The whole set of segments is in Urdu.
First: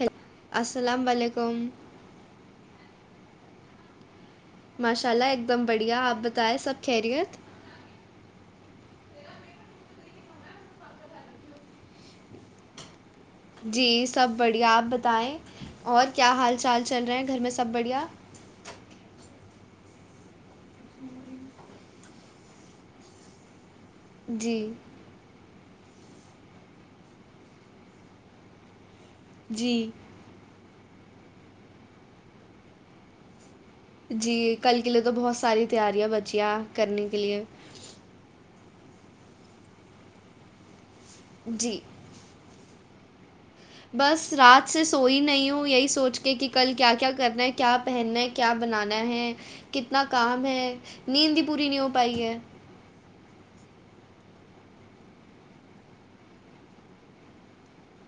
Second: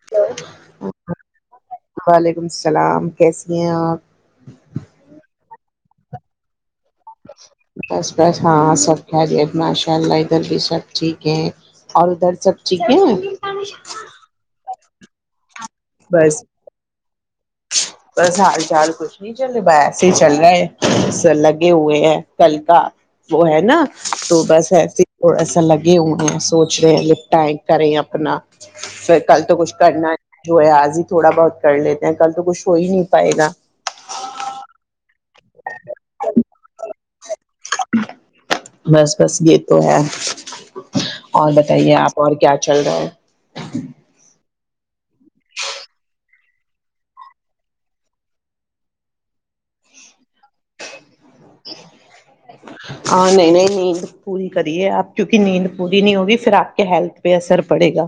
ہیل السلام علیکم وعلیکم السلام [unintelligible] کیسی ہیں آپ [unintelligible] ماشاء اللہ ایک دم بڑھیا آپ بتائیں سب خیریت بس بس ہاں سب [unintelligible] خری ماشاء اللہ ادھر بھی سب ٹھیک ہیں اور ادھر سب ٹھیک ہیں جی سب بڑی [unintelligible] آپ بتائیں [unintelligible] اور کیا بس حال چال چل رہے ہیں گھر میں سب بڑھیا [unintelligible] چلے ب ایسے ہی چل رہا ہے لگے ہوئے ہیں کل کا وہ ہے نا تو جی بس ایسے تھ [unintelligible] لگے ہوئے ہیں سوچ رہے ہیں نپٹائیں کریں اپنا پھر کل تو کچھ جی کرنا ہے آج ہی تھوڑا بہت کر لیتے ہیں کل تو کچھ ہو ہی نہیں پائے گا جی کل کے لیے تو بہت ساری تیاریا بچی گ کرنے کے لیے بس بس یہ تو ہے اور جی بتائیے آپ اور کیا چل رہا ہے بس رات آپ سے سوئی نہیں ہوں یہی سوچ کے کہ کل کیا کیا کرنا ہے کیا پہننا ہے کیا بنانا ہے کتنا کام ہے نیند ہی پوری نہیں ہو پائی ہے ہاں نہیں نہیں نیند پوری کریے آپ کیونکہ نیند پوری نہیں ہوگی پھر آپ کے ہیلتھ پہ اثر پڑے گا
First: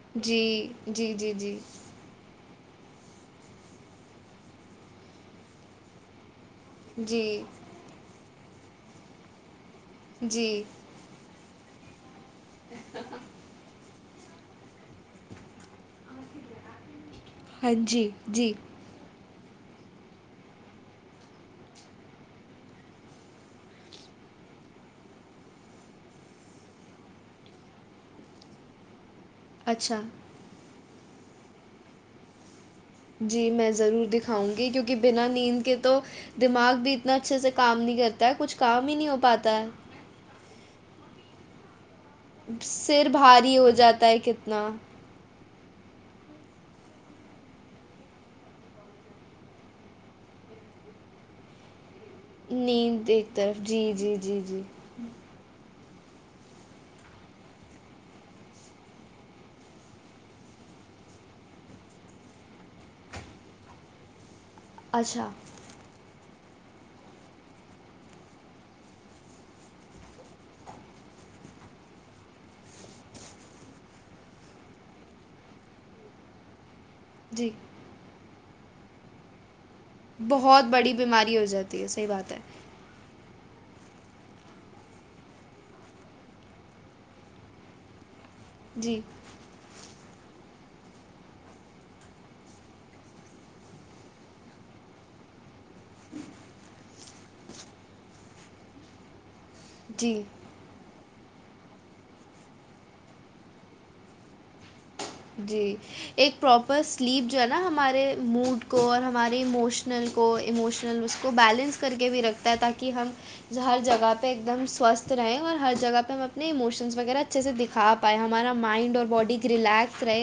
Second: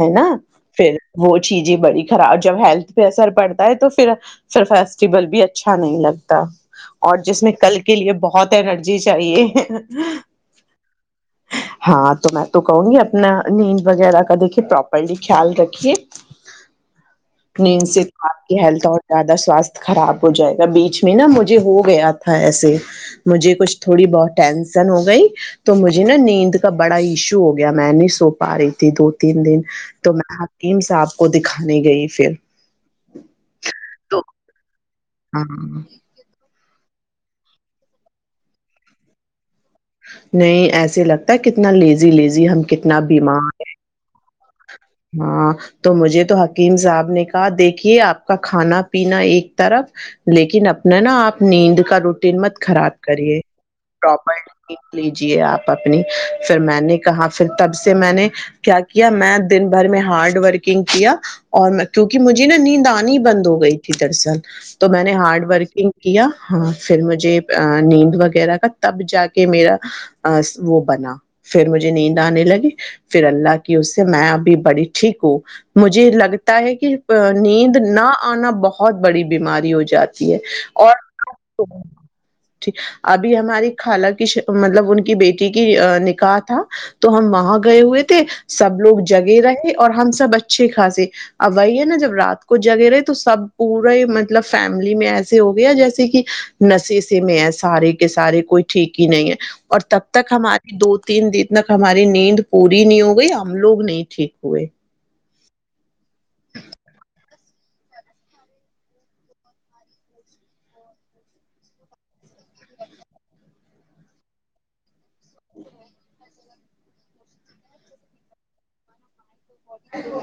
ہے نا جی پھر جی جی وہ جی چیز ہی بڑی خراب جب ہیلتھ پہ اثر پڑتا ہے تو پھر پھر فیسٹیول بھی اچھا نہیں لگتا [unintelligible] اور جی جس میں کل کے لیے بہت [unintelligible] جی چاہیے جی ہاں تو میں تو کہوں گی اپنا نیند وغیرہ کا دیکھیے پراپرلی خیال رکھیے ہاں نیند جی سےپ جی کی ہیلتھ اور زیادہ سواستھ خراب ہو جائے گا بیچ میں نا مجھے ہو گیا تھا ایسے مجھے کچھ تھوڑی بہت ٹینسن ہو گئی تو مجھے نا نیند کا بڑا ایشو ہو گیا میں نہیں سو پا رہی تھی دو تین دن اچھا تو میں حیم صاحب کو دکھانانی گئی پھر جی میں ضرور تو دکھاؤں گی کیونکہ بنا نیند کے ہاں تو دماغ بھی اتنا اچھے سے کام نہیں کرتا ہے کچھ کام ہی نہیں ہو پاتا ہے نہیں ایسے لگتا ہے کتنا لیز سر بھاری ہو جاتا ہے ک نہ [unintelligible] ہاں تو مجھے تو حکیم صاحب نے کہا دیکھیے آپ کا کھانا پینا ایک طرف لیکن اپنا نا آپ نیند کا ر قمت خراب نیند ایک کریے طرف جی جی جی جی پراپر لیجیے آپ اپنی پھر میں نے کہا پھر تب سے میں نے کیا کیا میں دن بھر میں ہارڈ ورکنگ کیا اور کیونکہ مجھے نا نیند آنی بند ہو گئی تھی دراصل تو میں نے اچھا ہارڈ ورکنگ کیا ہاں پھر مجھے نیند وغیرہ کا تب جا کے میرا وہ بنا پھر مجھے نیند آنے لگی پھر اللہ کی اس سے میں اب بڑی ٹھیک ہو مجھے لگتا ہے کہ [unintelligible] ا جی نیند نہ [unintelligible] آنا بہت بڑی بیماری ہو ج [unintelligible] جاتی ہے بہت بڑی اور بیماری ہو جاتی ہے صحیح بات ہے ٹھیک ابھی ہماری [unintelligible] خال کی مطلب ان کی بیٹی کی نکاح تھا تو ہم وہاں گئے ہوئے تھے [unintelligible] سب جی لوگ [unintelligible] اور ہم سب اچھے خاصے اب وہی ہے نا جب رات کو جگے رہے تو سب پورے مطلب فیملی میں ایسے ہو گیا جیسے کہ نشے سے میں ہے سارے کے سارے کوئی ٹھیک ہی نہیں ہے [unintelligible] اور تب جی تک ہماری دو [unintelligible] تین دن تک ہماری نیند پوری نہیں ہو گئی ہم لوگ نہیں [unintelligible] ٹھیک ہوئے [unintelligible] جی ایک پراپر سلیپ جو ہے نا ہمارے موڈ کو اور ہمارے اموشنل کو ایموشنل اس کو بیلنس کر کے بھی رکھتا ہے تاکہ ہم ہر جگہ پہ ایک دم سوستھ رہیں اور ہر جگہ پہ ہم اپنے اموشنس وغیرہ اچھے سے دکھا پائیں ہمارا مائنڈ اور باڈی سر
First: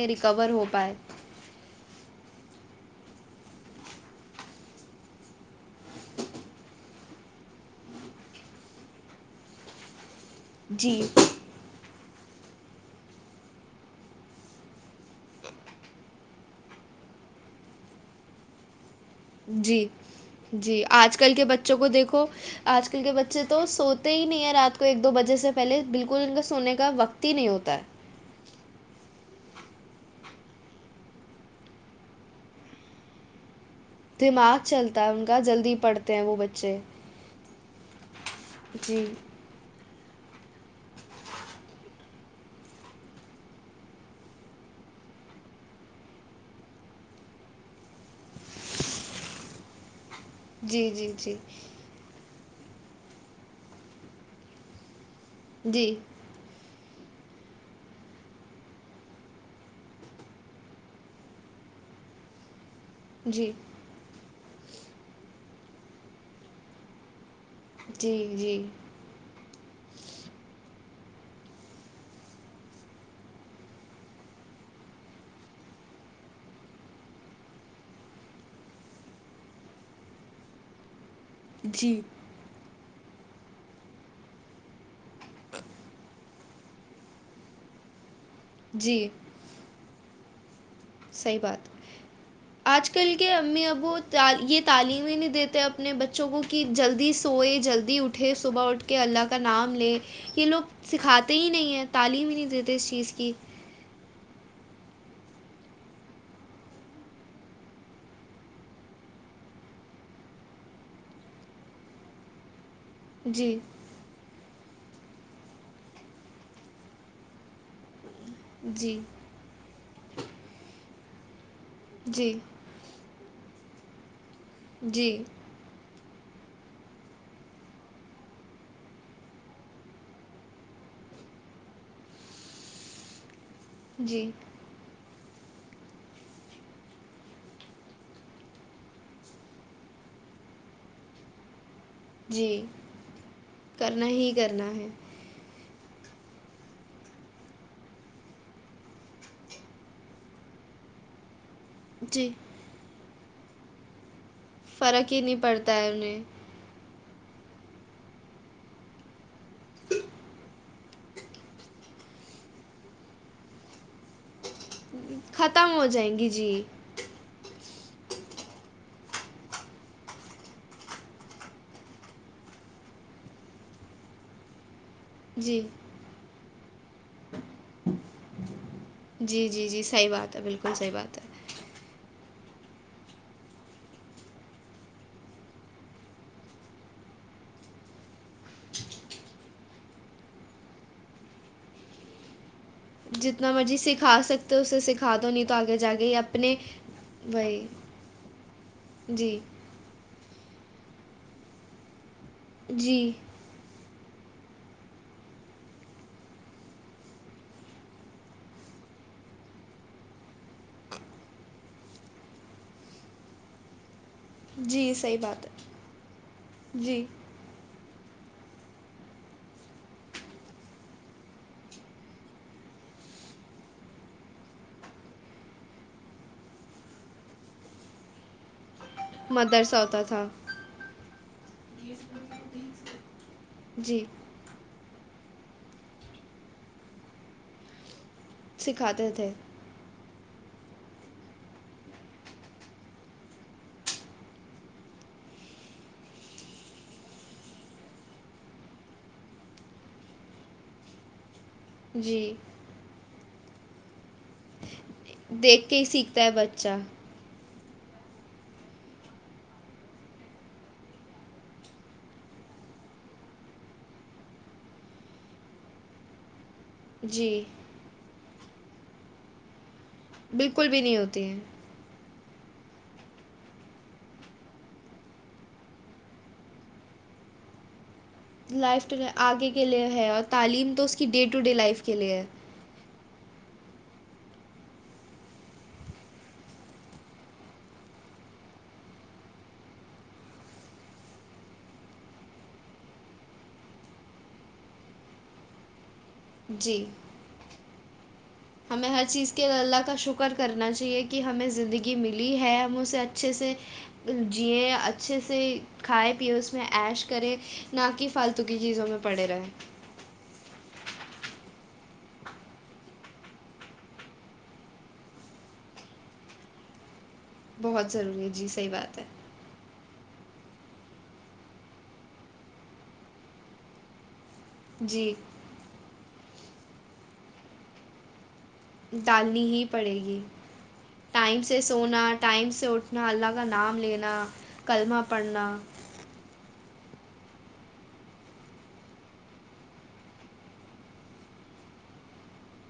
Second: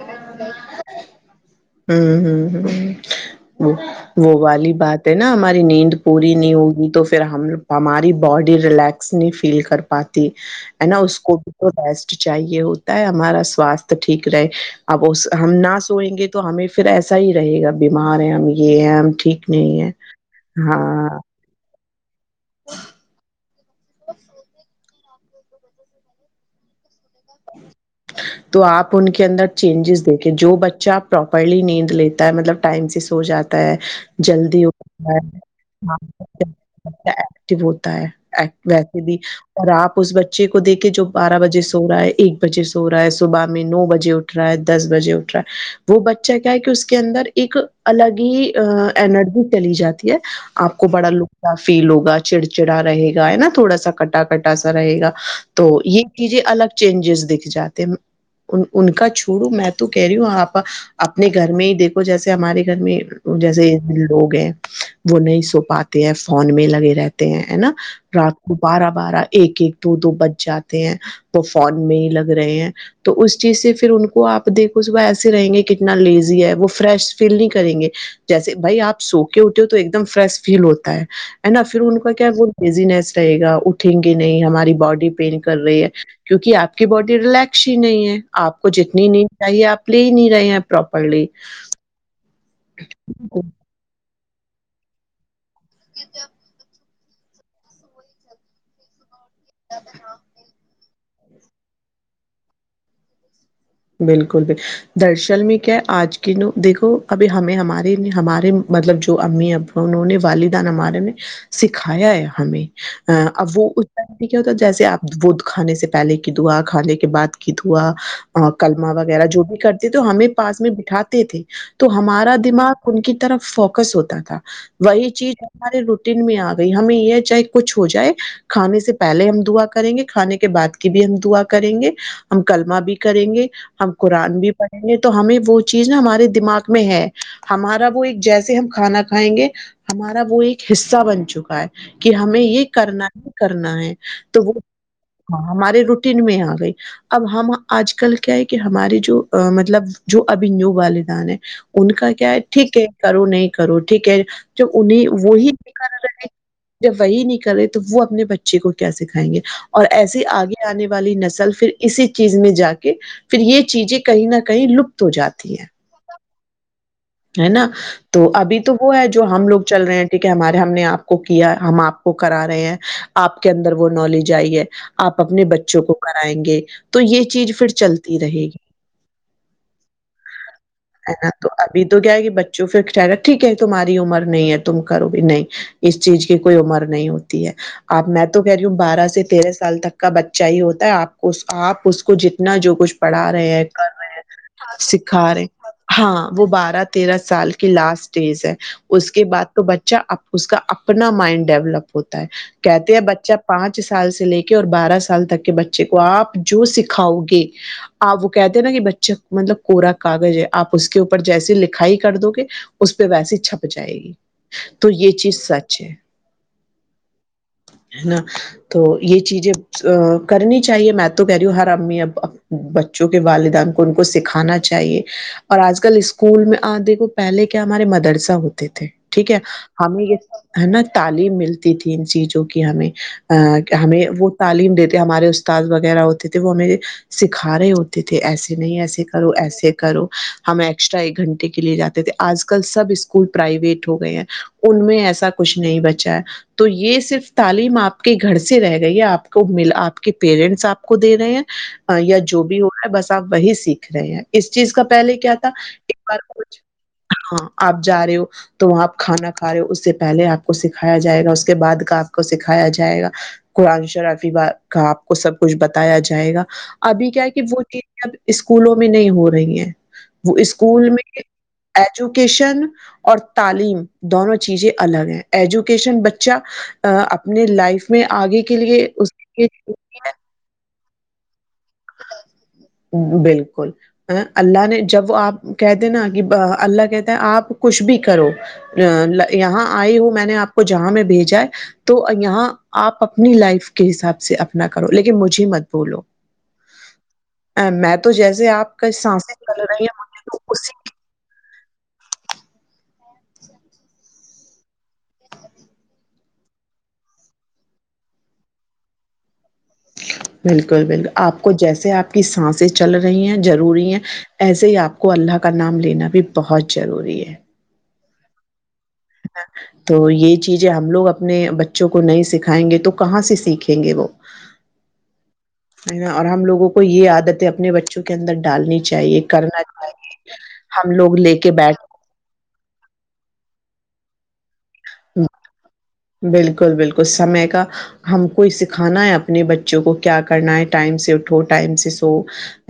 ریکور ہو پائےائے ہوں ہوں [unintelligible] وہ والی بات ہے نا ہماری نیند پوری نہیں ہوگی تو پھر ہم ہماری باڈی ریلیکس نہیں فیل کر پاتے ت ہے نا جی اس کو بھی تو چاہیے ہوتا ہے ہمارا سوستھ ٹھیک رہے اب اس ہم نہ سوئیں گے تو ہمیں پھر ایسا ہی رہے گا بیمار ہے ہم یہ ہیں ہم ٹھیک نہیں جی ہے جی آج ہاں کل کے بچوں کو دیکھ کو آج کل کے بچے تو سوتے ہی نہیں ہے رات کو ایک دو بجے سے پہل بالکل ان کا سونے کا وقت ہی نہیں ہوتا ہے تو آپ ان کے اندر چینجز دیکھے جو بچہ پراپرلی نیند لیتا ہے مطلب ٹائم سے سو جاتا دماغ جلدی ہو چلتا ہے ان کا جلدی پڑھتے ہیں وہ بچے ایکٹو ہوتا ہے ویسے جی بھی اور آپ اس بچے کو دیکھ کے جو بارہ بجے سو رہا ہے ایک بجے سو رہا ہے صبح میں نو بجے اٹھ رہا ہے دس بجے اٹھ رہا ہے وہ بچہ کیا ہے کہ اس کے اندر ایک الگ ہی ارجی چلی جاتی ہے آپ کو جی بڑا جی جی لکفاف فیل ہوگا چڑ چڑا رہے گا ہے نا تھوڑا سا کٹا کٹا سا رہے گا تو جی یہ چیزیں الگ چینجز دکھ جاتے ان کا چھوڑوں میں تو کہہ رہی ہوں آپ اپنے گھر میں ہی دیکھو جیسے ہمارے گھر میں جی جیسے لوگ ہیں وہ نہیں سو پاتے ہیں فون میں لگے رہتے ہیں ہے نا جی رات کو جی بارہ بارہ ایک ایک دو دو بچ جاتے ہیں وہ فون میں ہی لگ رہے ہیں تو اس چیز سے پھر ان کو آپ دیکھو صبح ایسے رہیں گے کتنا لیزی ہے وہ فریش فیل نہیں کریں گے جیسے بھائی آپ سو کے اٹھ ہو تو ایک دم فریش فیل ہوتا ہے ہے نا پھر ان جی کا کیا وہ بیزینیس رہے گا اٹھیں گے نہیں ہماری باڈی پین کر رہی ہے کیوںکہ آپ کی باڈی ریلیکس ہی نہیں ہے آپ کو جتنی جی نیند چاہیے آپ لے ہی نہیں رہے ہیں پراپرلی صحیح بات آج کل کے امی ابو یہ تعلیم ہی نہیں دیتے اپنے بچوں کو کہ جلدی سوئے جلدی اٹھے صبح اٹھ کے اللہ کا نام لے یہ لوگ سکھاتے ہی نہیں ہیں تعلیم ہی نہیں دیتے اس چیز کی بالکل بکل درصل میں کیا آج کی ن دیکھو ابھی ہمیں ہمارے ہمارے مطلب جو امی ابا انہوں نے والدان ہمارے نے سکھایا ہے ہمیں اب جی وہ اس طرح سے کیا ہوتا ہے جیسے آپ وہ کھانے سے پہلے کی دھوا کھانے کے بعد کی دھوا کلما جی وغیرہ جو بھی کرتے تو ہمیں پاس میں بٹھا تھی تو ہمارا جی دماغ ان کی طرف ف کس ہوتا تھا وہی جی چیز ہماری ر میں آ گئی ہمیں یہ چاہے کچھ ہو جائے کھانے سے پہلے ہم دعا کریں گے کھانے کے بعد کی بھی ہم دعا کریں گے ہم کلملما بھی کریں گے ہم جی قرن بھی پڑھیں گے تو ہمیں وہ چیز نا ہمارے دماغ میں ہے ہمارا وہ ایک جیسے ہم کھانا کھائیں گے ہمارا وہ ایک حصہ بن چکا ہے کہ ہمیں جی یہ کرنا کرنا ہے ہی تو وہاں کرنا ہے ہمارے ر تن میں آ گئی اب ہم آج کل کیا ہے کہ ہمارے جو مطلب جو ابنو والدان ہے ان کا جی کیا ہے ٹھیک ہے کرو نہیں کرو ٹھیک ہے جو انہیں فرق وہ ہی نہیں پڑتا ہے کر انہیں رہے وہی نہیں کرے تو وہ اپنے بچے کو کیا سکھائیں گے اور ایسی آگے آنے والی نسل پھر اسی چیز میں جا کے پھر یہ چیزیں کہیں نہ کہیں لپت ہو جاتی ہیں ختم ہو جائیں گی جی ہے نا تو ابھی تو وہ ہے جو ہم لوگ چل رہے ہیں ٹھیک ہے ہمارے ہم نے آپ کو کیا ہم آپ کو کرا رہے ہیں آپ کے اندر وہ نالج آئی ہے آپ اپنے جی بچوں کو کرائیں گے تو یہ چیز پھر چلتی رہے گی جی جی جی صحیح بات ہے بالکل صحیح بات نا ہے تو ابھی تو کیا بچوں پ ک گا ٹھیک ہے تمہاری عمر نہیں ہے تم کرو بھی نہیں اس چیز کی کوئی عمر نہیں ہوتی ہے اب میں تو کہہ رہی ہوں بارہ سے تیرہ سال تک کا بچہ ہی ہوتا ہے آپ کو آپ اس کو جتنا جو کچھ پڑھا جتنا رہے ہیں مرضی کر رہے سکھا ہیں سکتے ہو اسے سکھا دو رہے نہیں تو ہیں، آگے جا کےے یا ہاں وہ بارہ تیرہ سال کی لاسٹ ڈٹیز ہے اس کے جی بعد تو بچہ اب اس کا اپنا مائنڈ ڈیولپ ہوتا کہتے ہیں جی بچہ پانچ سے سال سے لے کے اور بارہ سال تک کے بچے کو آپ جو سکھاؤ گے آپ وہ کہتے ہیں نا کہ بچے مطلب کوورا کاغذ ہے آپ اس کے اوپر جیسی لکھائی کر دو گے اس پہ ویسی چھپ جائے گی تو جی یہ صحیح چیز بات سچ ہے جی ہے نا تو یہ چیزیں کرنی چاہیے میں تو کہہ رہی ہوں ہر امی اب بچوں کے والدین کو ان کو سکھانا چاہیے اور آج کل اسکول میں آ دیکھو پہلے کیا ہمارے مدرسہ ہوتے تھے ٹھیک ہے مدرسہ ہوتا ہمیں یہ تھا ہے نا تعلیم ملتی تھی ان چیزوں کی ہمیں ہمیں جی وہ تعلیم دیتے ہمارے استاد وغیرہ ہوتے تھے وہ ہمیں سکھا رہے ہوتے تھے ایسے نہیں ایسے سکھاتے کرو تھے ایسے کرو ہم ایکسٹرا ایک گھنٹے کے لیے جاتے تھے آج کل سب اسکول پرائیویٹ ہو گئے ہیں ان میں ایسا کچھ نہیں بچا ہے تو یہ صرف تعلیم آپ کے گھر سے رہ گئی ہے آپ کو م آپ کے پیرنٹس آپ کو دے رہے ہیں یا جی جو بھی ہوا بس آپ وہی سیکھ رہے ہیں اس چیز کا پہل کیا تھا دیکھ کے ہی ایکار سیکھتا ہے بچہ ہاں آپ جا رہے ہو تو وہاں آپ کھانا کھا رہے ہو اس سے پہلے آپ کو سکھایا جائے گا اس کے بعد کا آپ کو سکھایا جائے گا قرآن شرفی ب کا آپ کو سب کچھ بتایا جائے گا ابھی کیا جی کہ وہ چیز اسکولوں میں نہیں ہو رہی ہیں وہ بالکل بھی اسکول نہیں میں ہوتی ہیں ایجو کین اور تعلیم دونوں چیزیں الگ ہیں ایجوکیشن بچہ اپنے لائف اس میں آگے کے لیے لائف ٹو اس کے لیےتی کہ ڈے ٹو ڈے لائف کے لیے ہے بالکل اللہ نے جب آپ کہتے نا کہ اللہ کہتا ہے آپ کچھ بھی کرو یہاں آئی ہو میں نے آپ کو جہاں میں بھیجا ہے تو یہاں آپ اپنی لائف کے حساب سے اپنا کرو لیکن مجھے مت بھولو جی ا میں تو جیسے آپ ہمیں کا ہر سانس چیز کے لیے چل اللہ رہی کا شکر ہ کرنا چاہیے کہ ہمیں زندگی ملی ہے ہم اسے اچھا اچھے سے جئیں اچھے سے کھائے پیئے اس میں ایش کرے نہ کہ فالتو کی چیزوں میں پڑے رہیں بالکل بالکل آپ کو جیسے آپ کی سانسیں چل رہی ہیں ضروری ہے ایسے ہی آپ کو اللہ کا نام لینا بھی بہت ضروری ہے بہت ضروری ہے جی صحی بات ہے تو یہ چیزیں ہم لوگ اپنے بچوں کو نہیں سکھائیں گے تو کہاں سے سیکھیں گے وہ جی ہے نا اور ہم لوگوں کو یہ آیاد اپنے بچوں کے اندر ڈالنی چاہیے، ڈالنی کرنا ہی پڑے چاہیے، گی ہم لوگ لے ٹائم کے سے بیٹھ سونا ٹائم سے اٹھنا نا اللہ کا نام لینا کلمہ پڑھنا بالکل بالکل سمے کا ہم کو ہی سکھانا ہے اپنے بچوں کو کیا کرنا ہے ٹائم سے اٹھو ٹائم سے سو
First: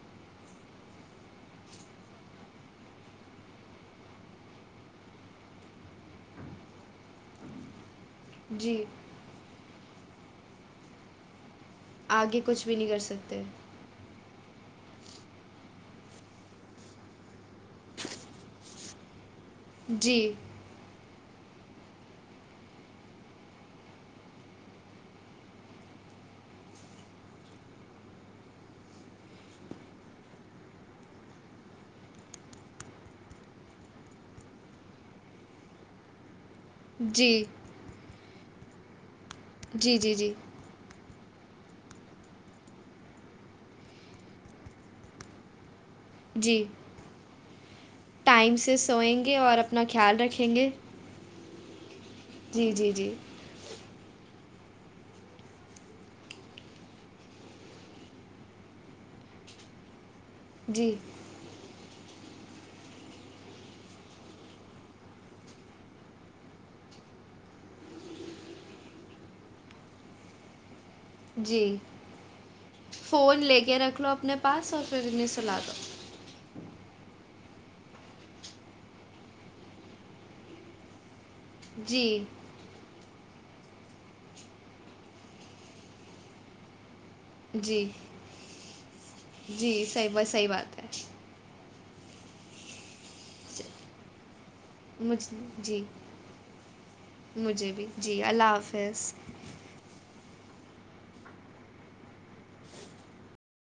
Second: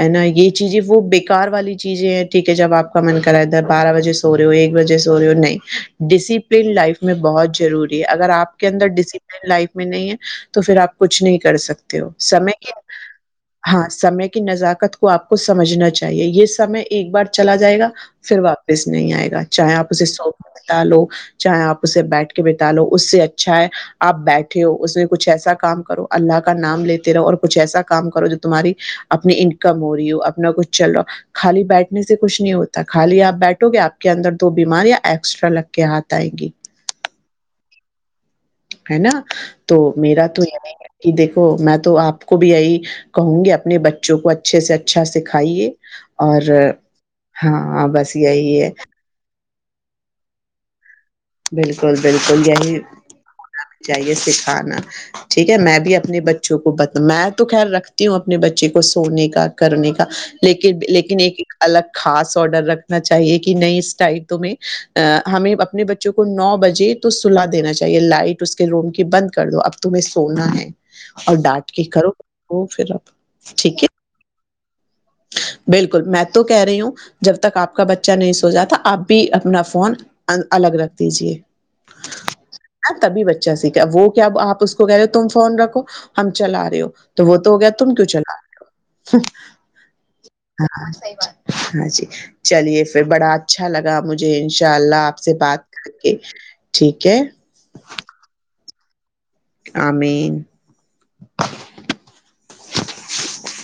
ہے نا یہ چیزیں وہ بیکار والی چیزیں ہیں ٹھیک ہے جب آپ کا من کر رہا ہے ادھر بارہ بجے سو رہے ہو ایک بجے سو رہے ہو نہیں ڈسپلین لائف میں بہت ضروری اگر آپ کے جی اندر ڈسپلین لائف میں نہیں ہے تو پھر آپ کچھ نہیں کر سکتے تے ہو آگے سمے کچھ کی بھی نہیں کر سکتے ہاں سے کی وقت کی نزاکت کو آپ کو سمجھنا چاہیے یہ سمے ایک بار چلا جائے گا پھر واپس نہیں آئے گا چاہے آپ سے جی سوکے بتا لو چاہے آپ اسے بیٹھ کے بتا لو تالو اس سے اچھا ہے آپ بیٹھے ہو اس میں کچھ ایسا کام کرو اللہ کا نام لیتے رہو اور کچھ ایسا کام کرو جو تمہاری اپنی انکم ہو رہی ہو اپنا کچھ چل رہا ہو خالی بیٹھنے سے کچھ نہیں ہوتا خالی آپ بیٹھو گے آپ کے اندر دو بیماریاں ایکسٹرا لگ کے ہاتھ آئیں گی جی ہے نا تو جی جی میرا جی تو یہ نہیں ہے کہ دیکھو میں تو آپ کو بھی یہی کہوں گی اپنے بچوں کو اچھے سے اچھا سکھائیے اور جی ہاں بس یہی ٹائم ہے سے سوئیں گے اور اپنا خیال رکھیں گے بالکل بالکل جی یہی جی جی چاہیے کھانا ٹھیک ہے میں بھی اپنے بچوں کو بتا میں تو خیال رکھتی ہوں اپنے بچے کو سونے کا کرنے کا لیکن جی لیکن ایک الگ خاس آڈر رکھنا چاہیے کہ نہیی اس ٹائم تمے ہمیں اپنے بچوں کو نو بجے تو سلا دینا چاہیے لائٹ اس کے روم کی بند کر دو اب تمہیں سونا ہے اور ڈانٹ جی کے کرو پھر فون آپ لے کے ٹھیک ہے رکھ لو اپنے پاس اور پھر انہیں سلا دو بالکل میں تو کہہ رہی ہوں جب تک آپ کا بچہ نہیں سو جاتا آپ بھی اپنا فون الگ رکھ دیجئے جی اب وہ کیا آپ اس کو کہہ رہے ہو تم فون رکھو ہم چلا رہے ہو تو وہ تو ہو گیا جی تم کیوں چلا رہے ہو بہت صحیح بات ہے ہاں جی چلیے پھر بڑا اچھا لگا مجھے انشاء اللہ آپ مجھ سے بات جی کر کے ٹھیک ہے فظ آمین